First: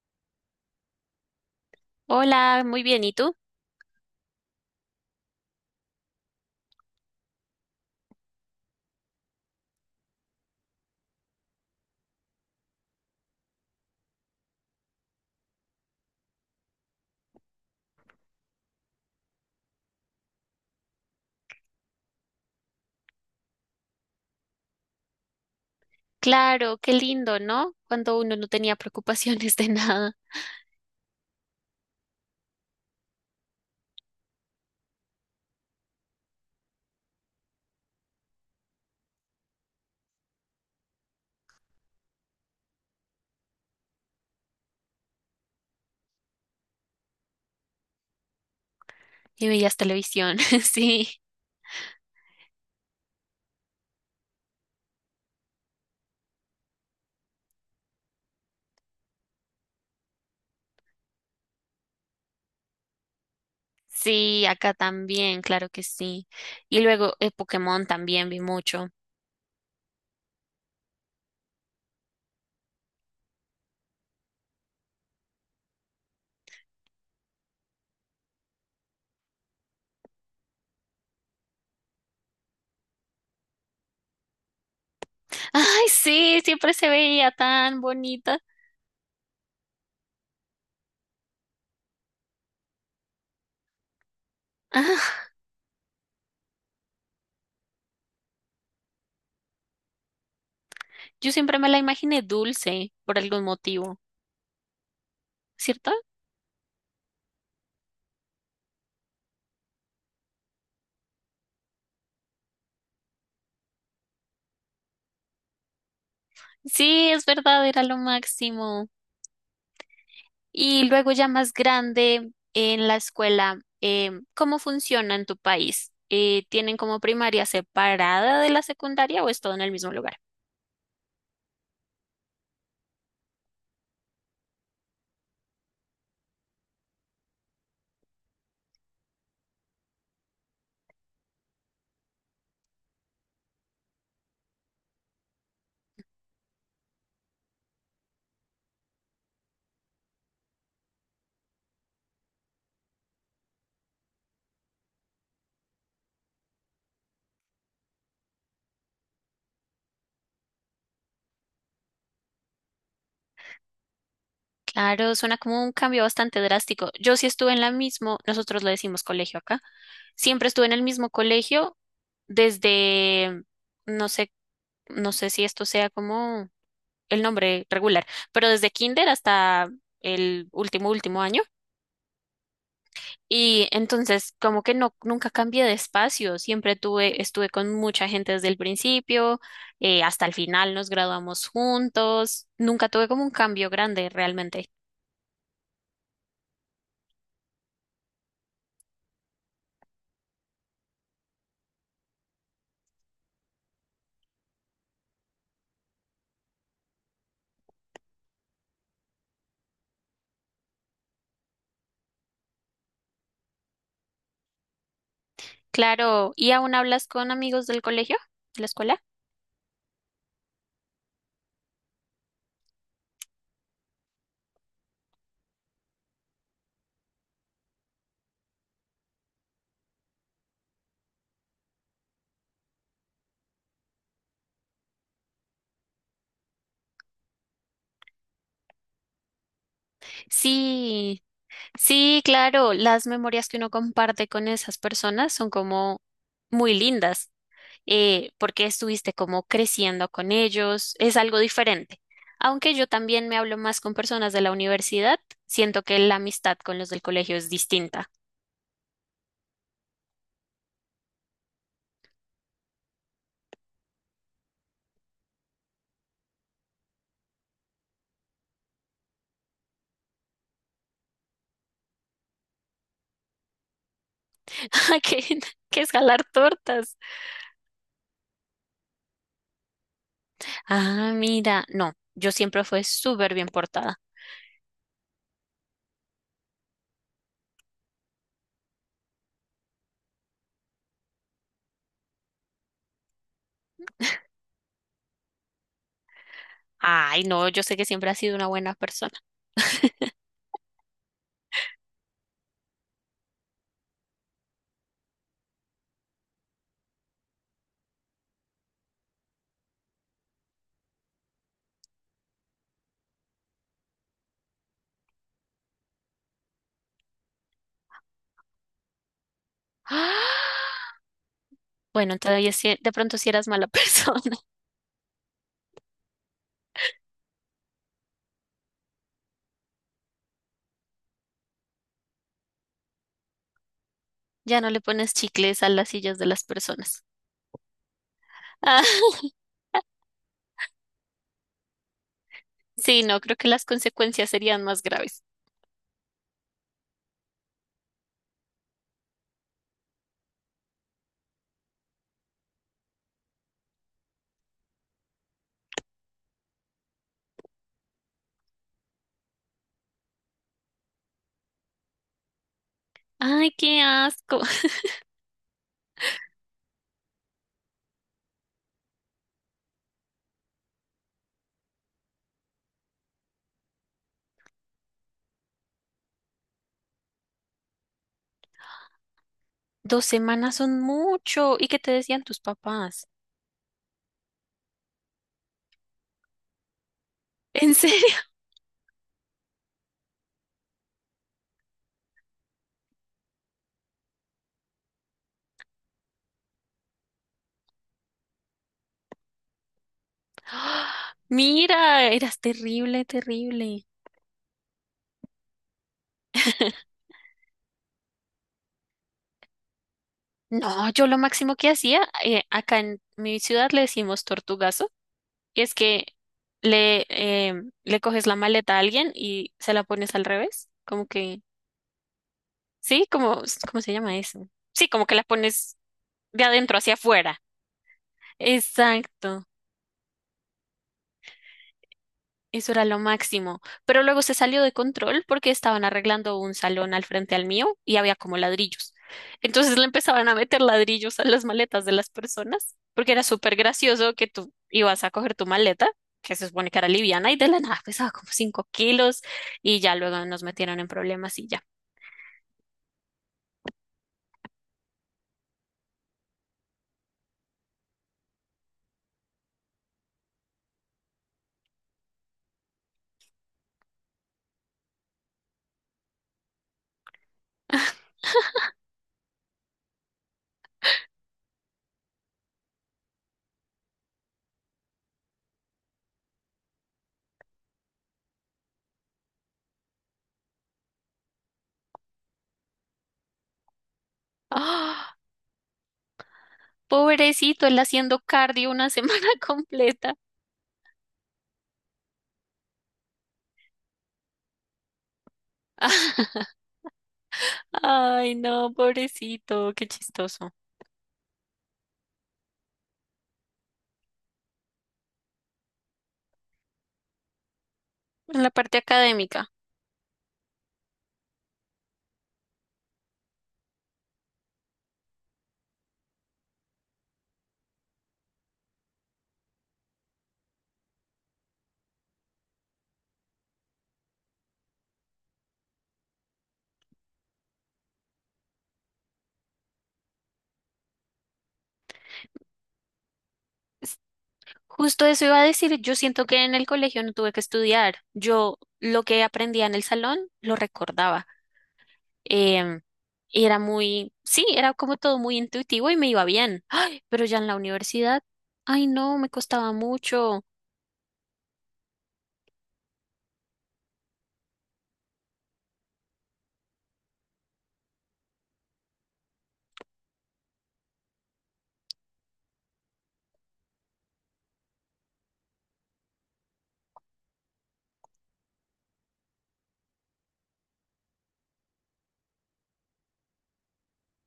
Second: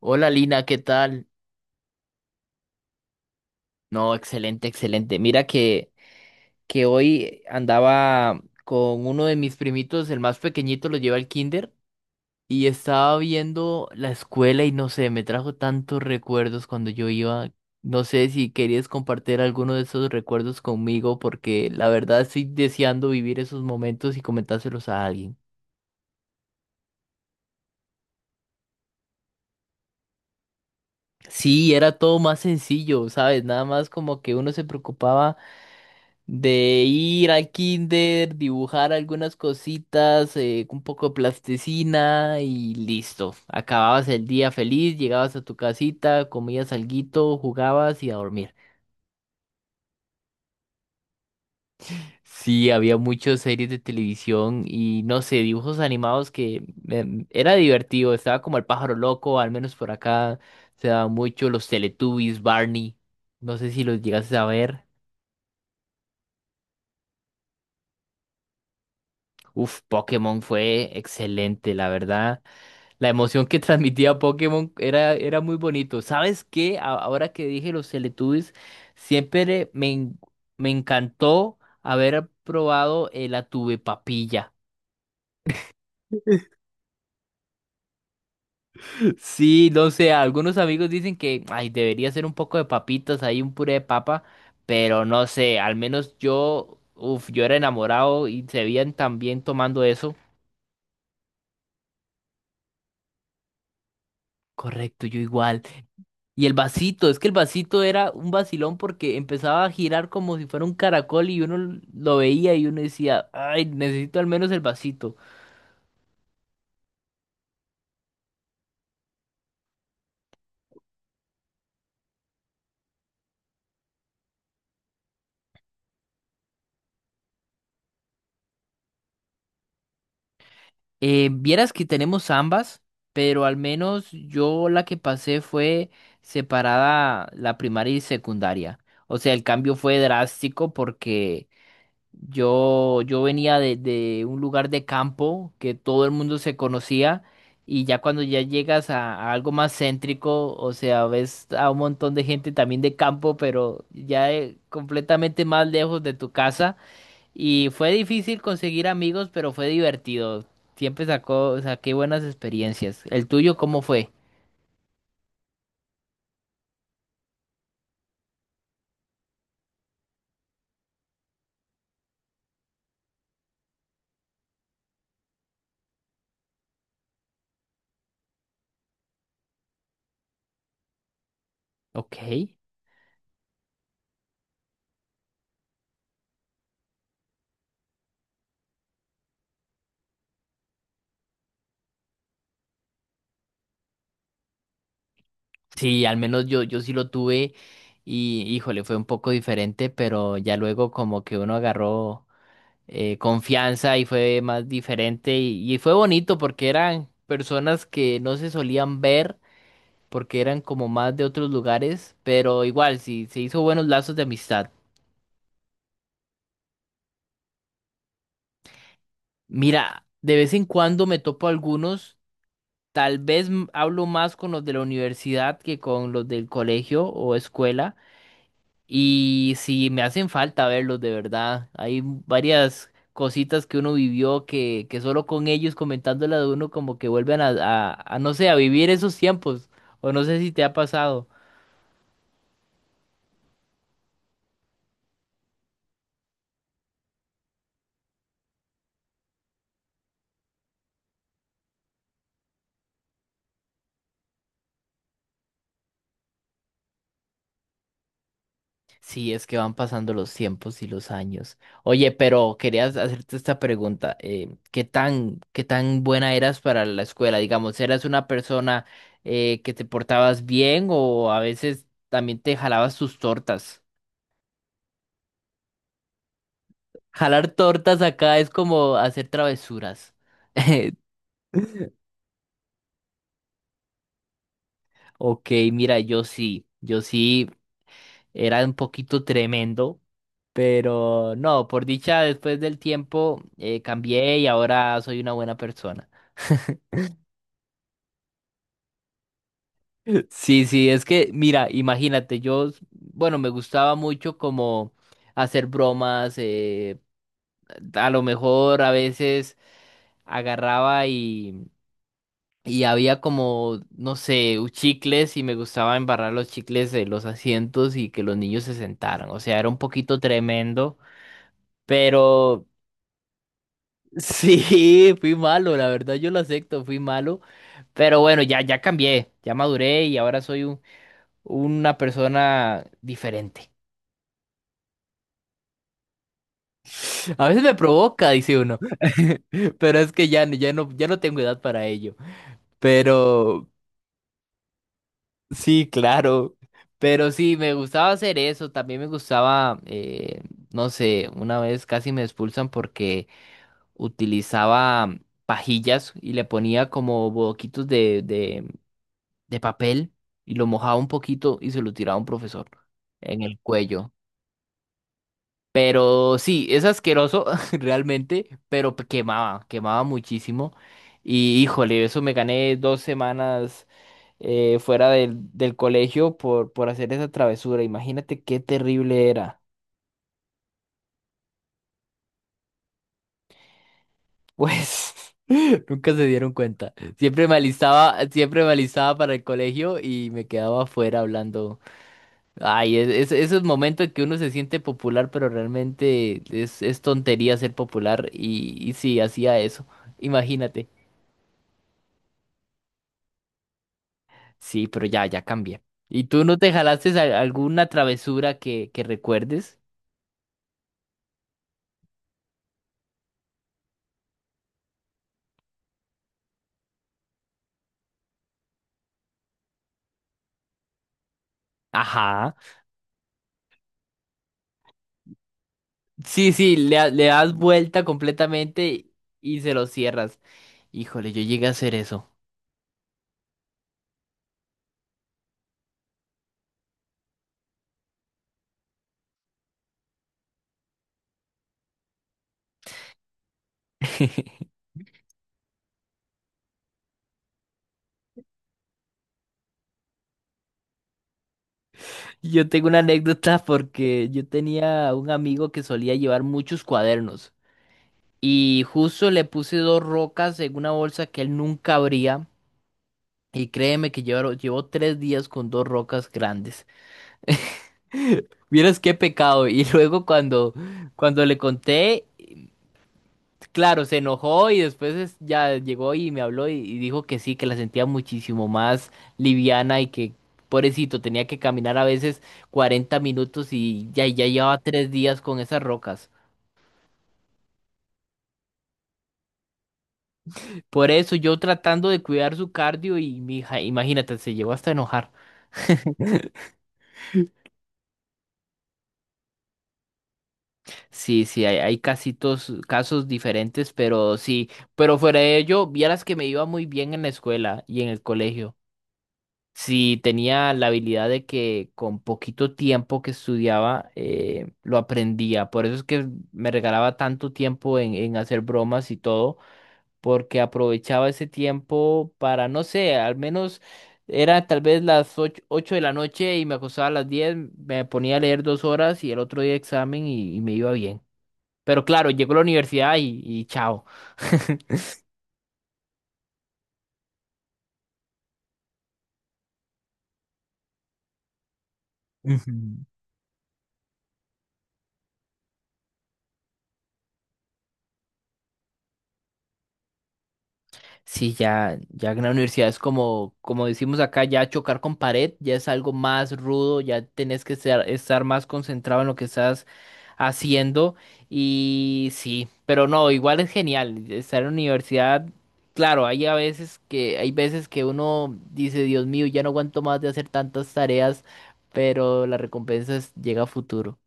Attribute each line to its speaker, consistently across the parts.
Speaker 1: Hola Lina, ¿qué tal?
Speaker 2: Hola, muy bien, ¿y tú?
Speaker 1: No, excelente, excelente. Mira que hoy andaba con uno de mis primitos, el más pequeñito, lo lleva al kinder, y estaba viendo la escuela y no sé, me trajo tantos recuerdos cuando yo iba. No sé si querías compartir alguno de esos recuerdos conmigo, porque la verdad estoy deseando vivir esos momentos y comentárselos a alguien.
Speaker 2: Claro, qué lindo, ¿no? Cuando uno no tenía preocupaciones de nada
Speaker 1: Sí, era todo más sencillo, ¿sabes? Nada más como que uno se preocupaba. De ir al kinder, dibujar algunas cositas, un poco de plasticina y listo. Acababas el día feliz, llegabas a tu casita, comías alguito, jugabas y a dormir.
Speaker 2: y veías televisión, sí.
Speaker 1: Sí, había muchas series de televisión y no sé, dibujos animados que era divertido. Estaba como el pájaro loco, al menos por acá se daban mucho los Teletubbies, Barney. No sé si los llegaste a
Speaker 2: Sí, acá
Speaker 1: ver.
Speaker 2: también, claro que sí. Y luego Pokémon también vi mucho.
Speaker 1: Uf, Pokémon fue excelente, la verdad. La emoción que transmitía Pokémon era muy bonito. ¿Sabes qué? Ahora que dije los Teletubbies, siempre me, en- me encantó haber probado la tuve papilla.
Speaker 2: Ay, sí, siempre se veía tan bonita.
Speaker 1: Sí, no sé, algunos amigos dicen que ay, debería ser un poco de papitas, ahí un puré de papa, pero no
Speaker 2: Ah,
Speaker 1: sé, al menos yo, uf, yo era enamorado y se veían tan bien tomando eso.
Speaker 2: yo siempre me la imaginé dulce por algún motivo,
Speaker 1: Correcto, yo igual.
Speaker 2: ¿cierto?
Speaker 1: Y el vasito, es que el vasito era un vacilón porque empezaba a girar como si fuera un caracol y uno lo veía y uno decía, ay, necesito al menos el vasito.
Speaker 2: Sí, es verdad, era lo máximo. Y luego ya más grande en la escuela, ¿cómo funciona en tu país? ¿Tienen como primaria separada de la secundaria o es todo en el mismo lugar?
Speaker 1: Vieras que tenemos ambas, pero al menos yo la que pasé fue separada la primaria y secundaria. O sea, el cambio fue drástico porque yo venía de un lugar de campo que todo el mundo se conocía y ya cuando ya llegas a algo más céntrico, o sea, ves a un montón de gente también de campo, pero ya completamente más lejos de tu casa y fue difícil conseguir amigos, pero fue divertido. Saqué buenas experiencias. ¿El tuyo cómo fue?
Speaker 2: Claro, suena como un cambio bastante drástico. Yo sí estuve en la misma, nosotros le decimos colegio acá, siempre estuve en el mismo colegio desde, no sé, no sé si esto sea como el nombre regular, pero desde kinder hasta el último, último año.
Speaker 1: Ok.
Speaker 2: Y entonces, como que no, nunca cambié de espacio, siempre estuve con mucha gente desde el principio, hasta el final nos graduamos juntos, nunca tuve como un cambio grande realmente.
Speaker 1: Sí, al menos yo sí lo tuve y híjole, fue un poco diferente, pero ya luego como que uno agarró confianza y fue más diferente y fue bonito porque eran personas que no se solían ver porque eran como más de otros lugares, pero igual sí se hizo buenos lazos de amistad.
Speaker 2: Claro, ¿y aún hablas con amigos del colegio, de la escuela?
Speaker 1: Mira, de vez en cuando me topo algunos, tal vez hablo más con los de la universidad que con los del colegio o escuela. Y si me hacen falta verlos de verdad. Hay varias cositas que uno vivió que solo con ellos comentándolas de uno como que vuelven a no sé, a vivir esos tiempos. O no sé si te ha
Speaker 2: Sí,
Speaker 1: pasado.
Speaker 2: sí, claro, las memorias que uno comparte con esas personas son como muy lindas. Porque estuviste como creciendo con ellos, es algo diferente. Aunque yo también me hablo más con personas de la universidad, siento que la amistad con los del colegio es distinta.
Speaker 1: Sí, es que van pasando los tiempos y los años. Oye, pero querías hacerte esta pregunta. Eh, qué tan buena eras para la escuela? Digamos, ¿eras una persona que te portabas bien o a veces también te jalabas tus tortas?
Speaker 2: que, que es jalar tortas?
Speaker 1: Jalar tortas acá es como hacer travesuras.
Speaker 2: Ah, mira, no, yo siempre fui súper bien portada.
Speaker 1: Ok, mira, yo sí era un poquito tremendo, pero no, por dicha, después del tiempo cambié y ahora soy una buena persona.
Speaker 2: Ay, no, yo sé que siempre has sido una buena persona.
Speaker 1: Sí, sí, es que, mira, imagínate, yo, bueno, me gustaba mucho como hacer bromas, a lo mejor a veces agarraba. Y había como, no sé, chicles y me gustaba embarrar los chicles de los asientos y que los niños se sentaran. O sea, era un poquito
Speaker 2: ¡Ah!
Speaker 1: tremendo,
Speaker 2: Bueno, todavía
Speaker 1: pero
Speaker 2: sí- de pronto si eras mala persona,
Speaker 1: sí, fui malo, la verdad yo lo acepto, fui malo. Pero bueno, ya cambié, ya maduré y ahora soy una persona diferente.
Speaker 2: ya no le pones chicles a las sillas de las personas.
Speaker 1: A veces me provoca, dice uno,
Speaker 2: Ah,
Speaker 1: pero es que ya no tengo edad para ello.
Speaker 2: sí, no, creo que las
Speaker 1: Pero
Speaker 2: consecuencias serían más graves.
Speaker 1: sí, claro. Pero sí, me gustaba hacer eso. También me gustaba, no sé, una vez casi me expulsan porque utilizaba pajillas y le ponía como boquitos de papel y lo mojaba un poquito y se lo tiraba a un profesor en
Speaker 2: Ay,
Speaker 1: el
Speaker 2: qué
Speaker 1: cuello.
Speaker 2: asco.
Speaker 1: Pero sí, es asqueroso realmente, pero quemaba muchísimo. Y híjole, eso me gané 2 semanas fuera del colegio por hacer esa travesura. Imagínate qué terrible era.
Speaker 2: 2 semanas son mucho. ¿Y qué te decían tus papás?
Speaker 1: Pues nunca se dieron cuenta.
Speaker 2: ¿En serio?
Speaker 1: Siempre me alistaba para el colegio y me quedaba afuera hablando. Ay, esos momentos que uno se siente popular, pero realmente es tontería ser popular. Y sí, hacía eso. Imagínate.
Speaker 2: ¡Ah! Mira, eras terrible, terrible.
Speaker 1: Sí, pero ya, ya cambié. ¿Y tú no te jalaste alguna travesura que recuerdes?
Speaker 2: No, yo lo máximo que hacía, acá en mi ciudad le decimos tortugazo, y es que le, eh, le coges la maleta a alguien y se la pones al revés, como que
Speaker 1: Ajá.
Speaker 2: sí, como, ¿cómo se llama eso? Sí, como que la pones de
Speaker 1: Sí, sí,
Speaker 2: adentro hacia
Speaker 1: le
Speaker 2: afuera.
Speaker 1: das vuelta completamente
Speaker 2: Exacto,
Speaker 1: y se lo cierras. Híjole, yo llegué a hacer eso.
Speaker 2: eso era lo máximo. Pero luego se salió de control porque estaban arreglando un salón al frente al mío y había como ladrillos. Entonces le empezaban a meter ladrillos a las maletas de las personas porque era súper gracioso que tú ibas a coger tu maleta, que se supone que era liviana, y de la nada pesaba como 5 kilos y ya luego nos metieron en problemas y ya.
Speaker 1: Yo tengo una anécdota porque yo tenía un amigo que solía llevar muchos cuadernos y justo le puse dos rocas en una bolsa que él nunca abría y créeme que llevó 3 días con dos rocas grandes. Vieras qué pecado. Y luego cuando le conté. Claro, se enojó y después ya llegó y me habló y dijo que sí, que la sentía muchísimo más liviana y que pobrecito tenía que caminar a veces 40 minutos y ya, ya llevaba tres
Speaker 2: ¡Ah!
Speaker 1: días con esas rocas.
Speaker 2: Pobrecito, él haciendo cardio una semana completa.
Speaker 1: Por eso yo tratando de cuidar su cardio y mi hija, imagínate, se llegó hasta a enojar.
Speaker 2: Ay, no, pobrecito, qué chistoso.
Speaker 1: Sí, sí, hay casitos, casos diferentes, pero sí, pero fuera de ello, vieras que me iba muy bien en la escuela y en el
Speaker 2: En la
Speaker 1: colegio.
Speaker 2: parte académica.
Speaker 1: Si tenía la habilidad de que con poquito tiempo que estudiaba lo aprendía. Por eso es que me regalaba tanto tiempo en hacer bromas y todo, porque aprovechaba ese tiempo para, no sé, al menos era tal vez las ocho de la noche y me acostaba a las diez, me ponía a leer 2 horas y el otro día examen y me iba bien. Pero claro, llegó a la universidad y
Speaker 2: es-
Speaker 1: chao.
Speaker 2: Justo eso iba a decir, yo siento que en el colegio no tuve que estudiar. Yo lo que aprendía en el salón lo recordaba. Em, y era muy, sí, era como todo muy intuitivo y me iba bien. Ay, pero ya en la universidad, ay, no, me costaba mucho.
Speaker 1: Sí, ya en la universidad es como, como decimos acá, ya chocar con pared, ya es algo más rudo, ya tenés que estar más concentrado en lo que estás haciendo y sí, pero no, igual es genial estar en la universidad. Claro, hay veces que uno dice, Dios mío, ya no aguanto más de hacer tantas tareas, pero la recompensa llega a futuro.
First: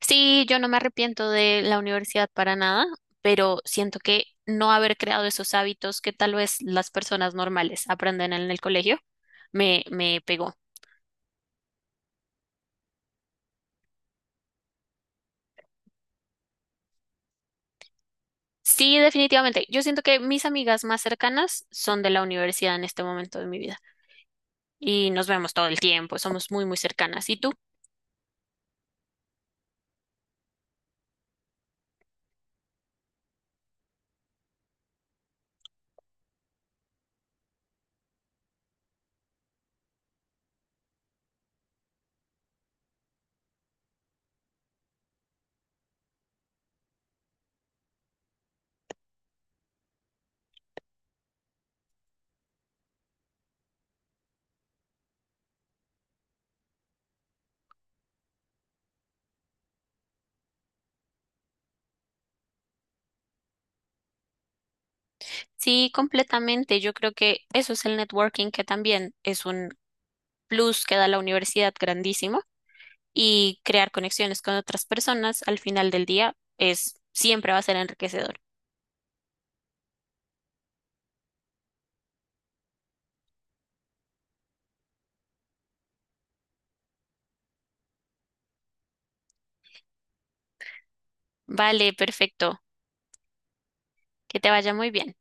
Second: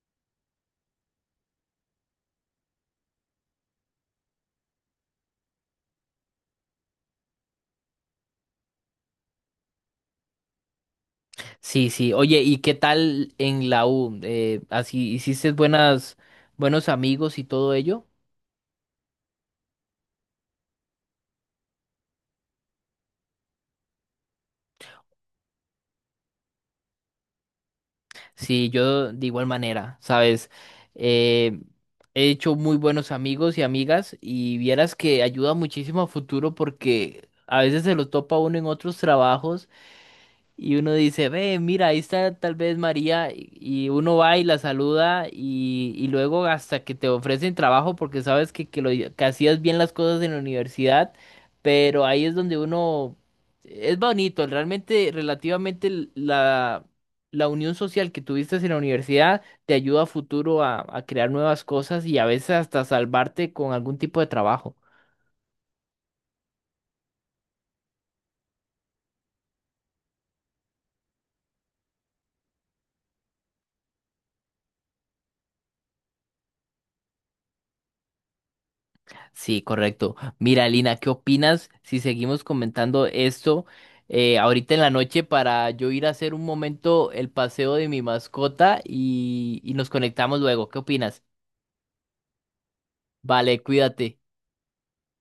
Speaker 2: Sí, yo no me arrepiento de la universidad para nada, pero siento que no haber creado esos hábitos que tal vez las personas normales aprenden en el colegio me pegó.
Speaker 1: Sí, sí. Oye, ¿y qué tal en la U? Así, ¿hiciste buenos amigos y todo ello?
Speaker 2: Sí, definitivamente. Yo siento que mis amigas más cercanas son de la universidad en este momento de mi vida y nos vemos todo el tiempo, somos muy, muy cercanas. ¿Y tú?
Speaker 1: Sí, yo de igual manera, ¿sabes? Eh, he hecho muy buenos amigos y amigas y vieras que ayuda muchísimo a futuro porque a veces se lo topa uno en otros trabajos y uno dice, ve, mira, ahí está tal vez María, y uno va y la saluda y luego hasta que te ofrecen trabajo porque sabes que hacías bien las cosas en la universidad, pero ahí es donde uno, es bonito, realmente relativamente la unión social que tuviste en la universidad te ayuda a futuro a crear nuevas cosas y a veces hasta salvarte con algún tipo de trabajo.
Speaker 2: Sí, completamente. Yo creo que eso es el networking, que también es un plus que da la universidad grandísimo y crear conexiones con otras personas al final del día es siempre va a ser enriquecedor.
Speaker 1: Sí, correcto. Mira, Lina, ¿qué opinas si seguimos comentando esto ahorita en la noche para yo ir a hacer un momento el paseo de mi mascota y nos conectamos luego? ¿Qué opinas?
Speaker 2: Vale, perfecto.
Speaker 1: Vale, cuídate.
Speaker 2: Que te vaya muy bien.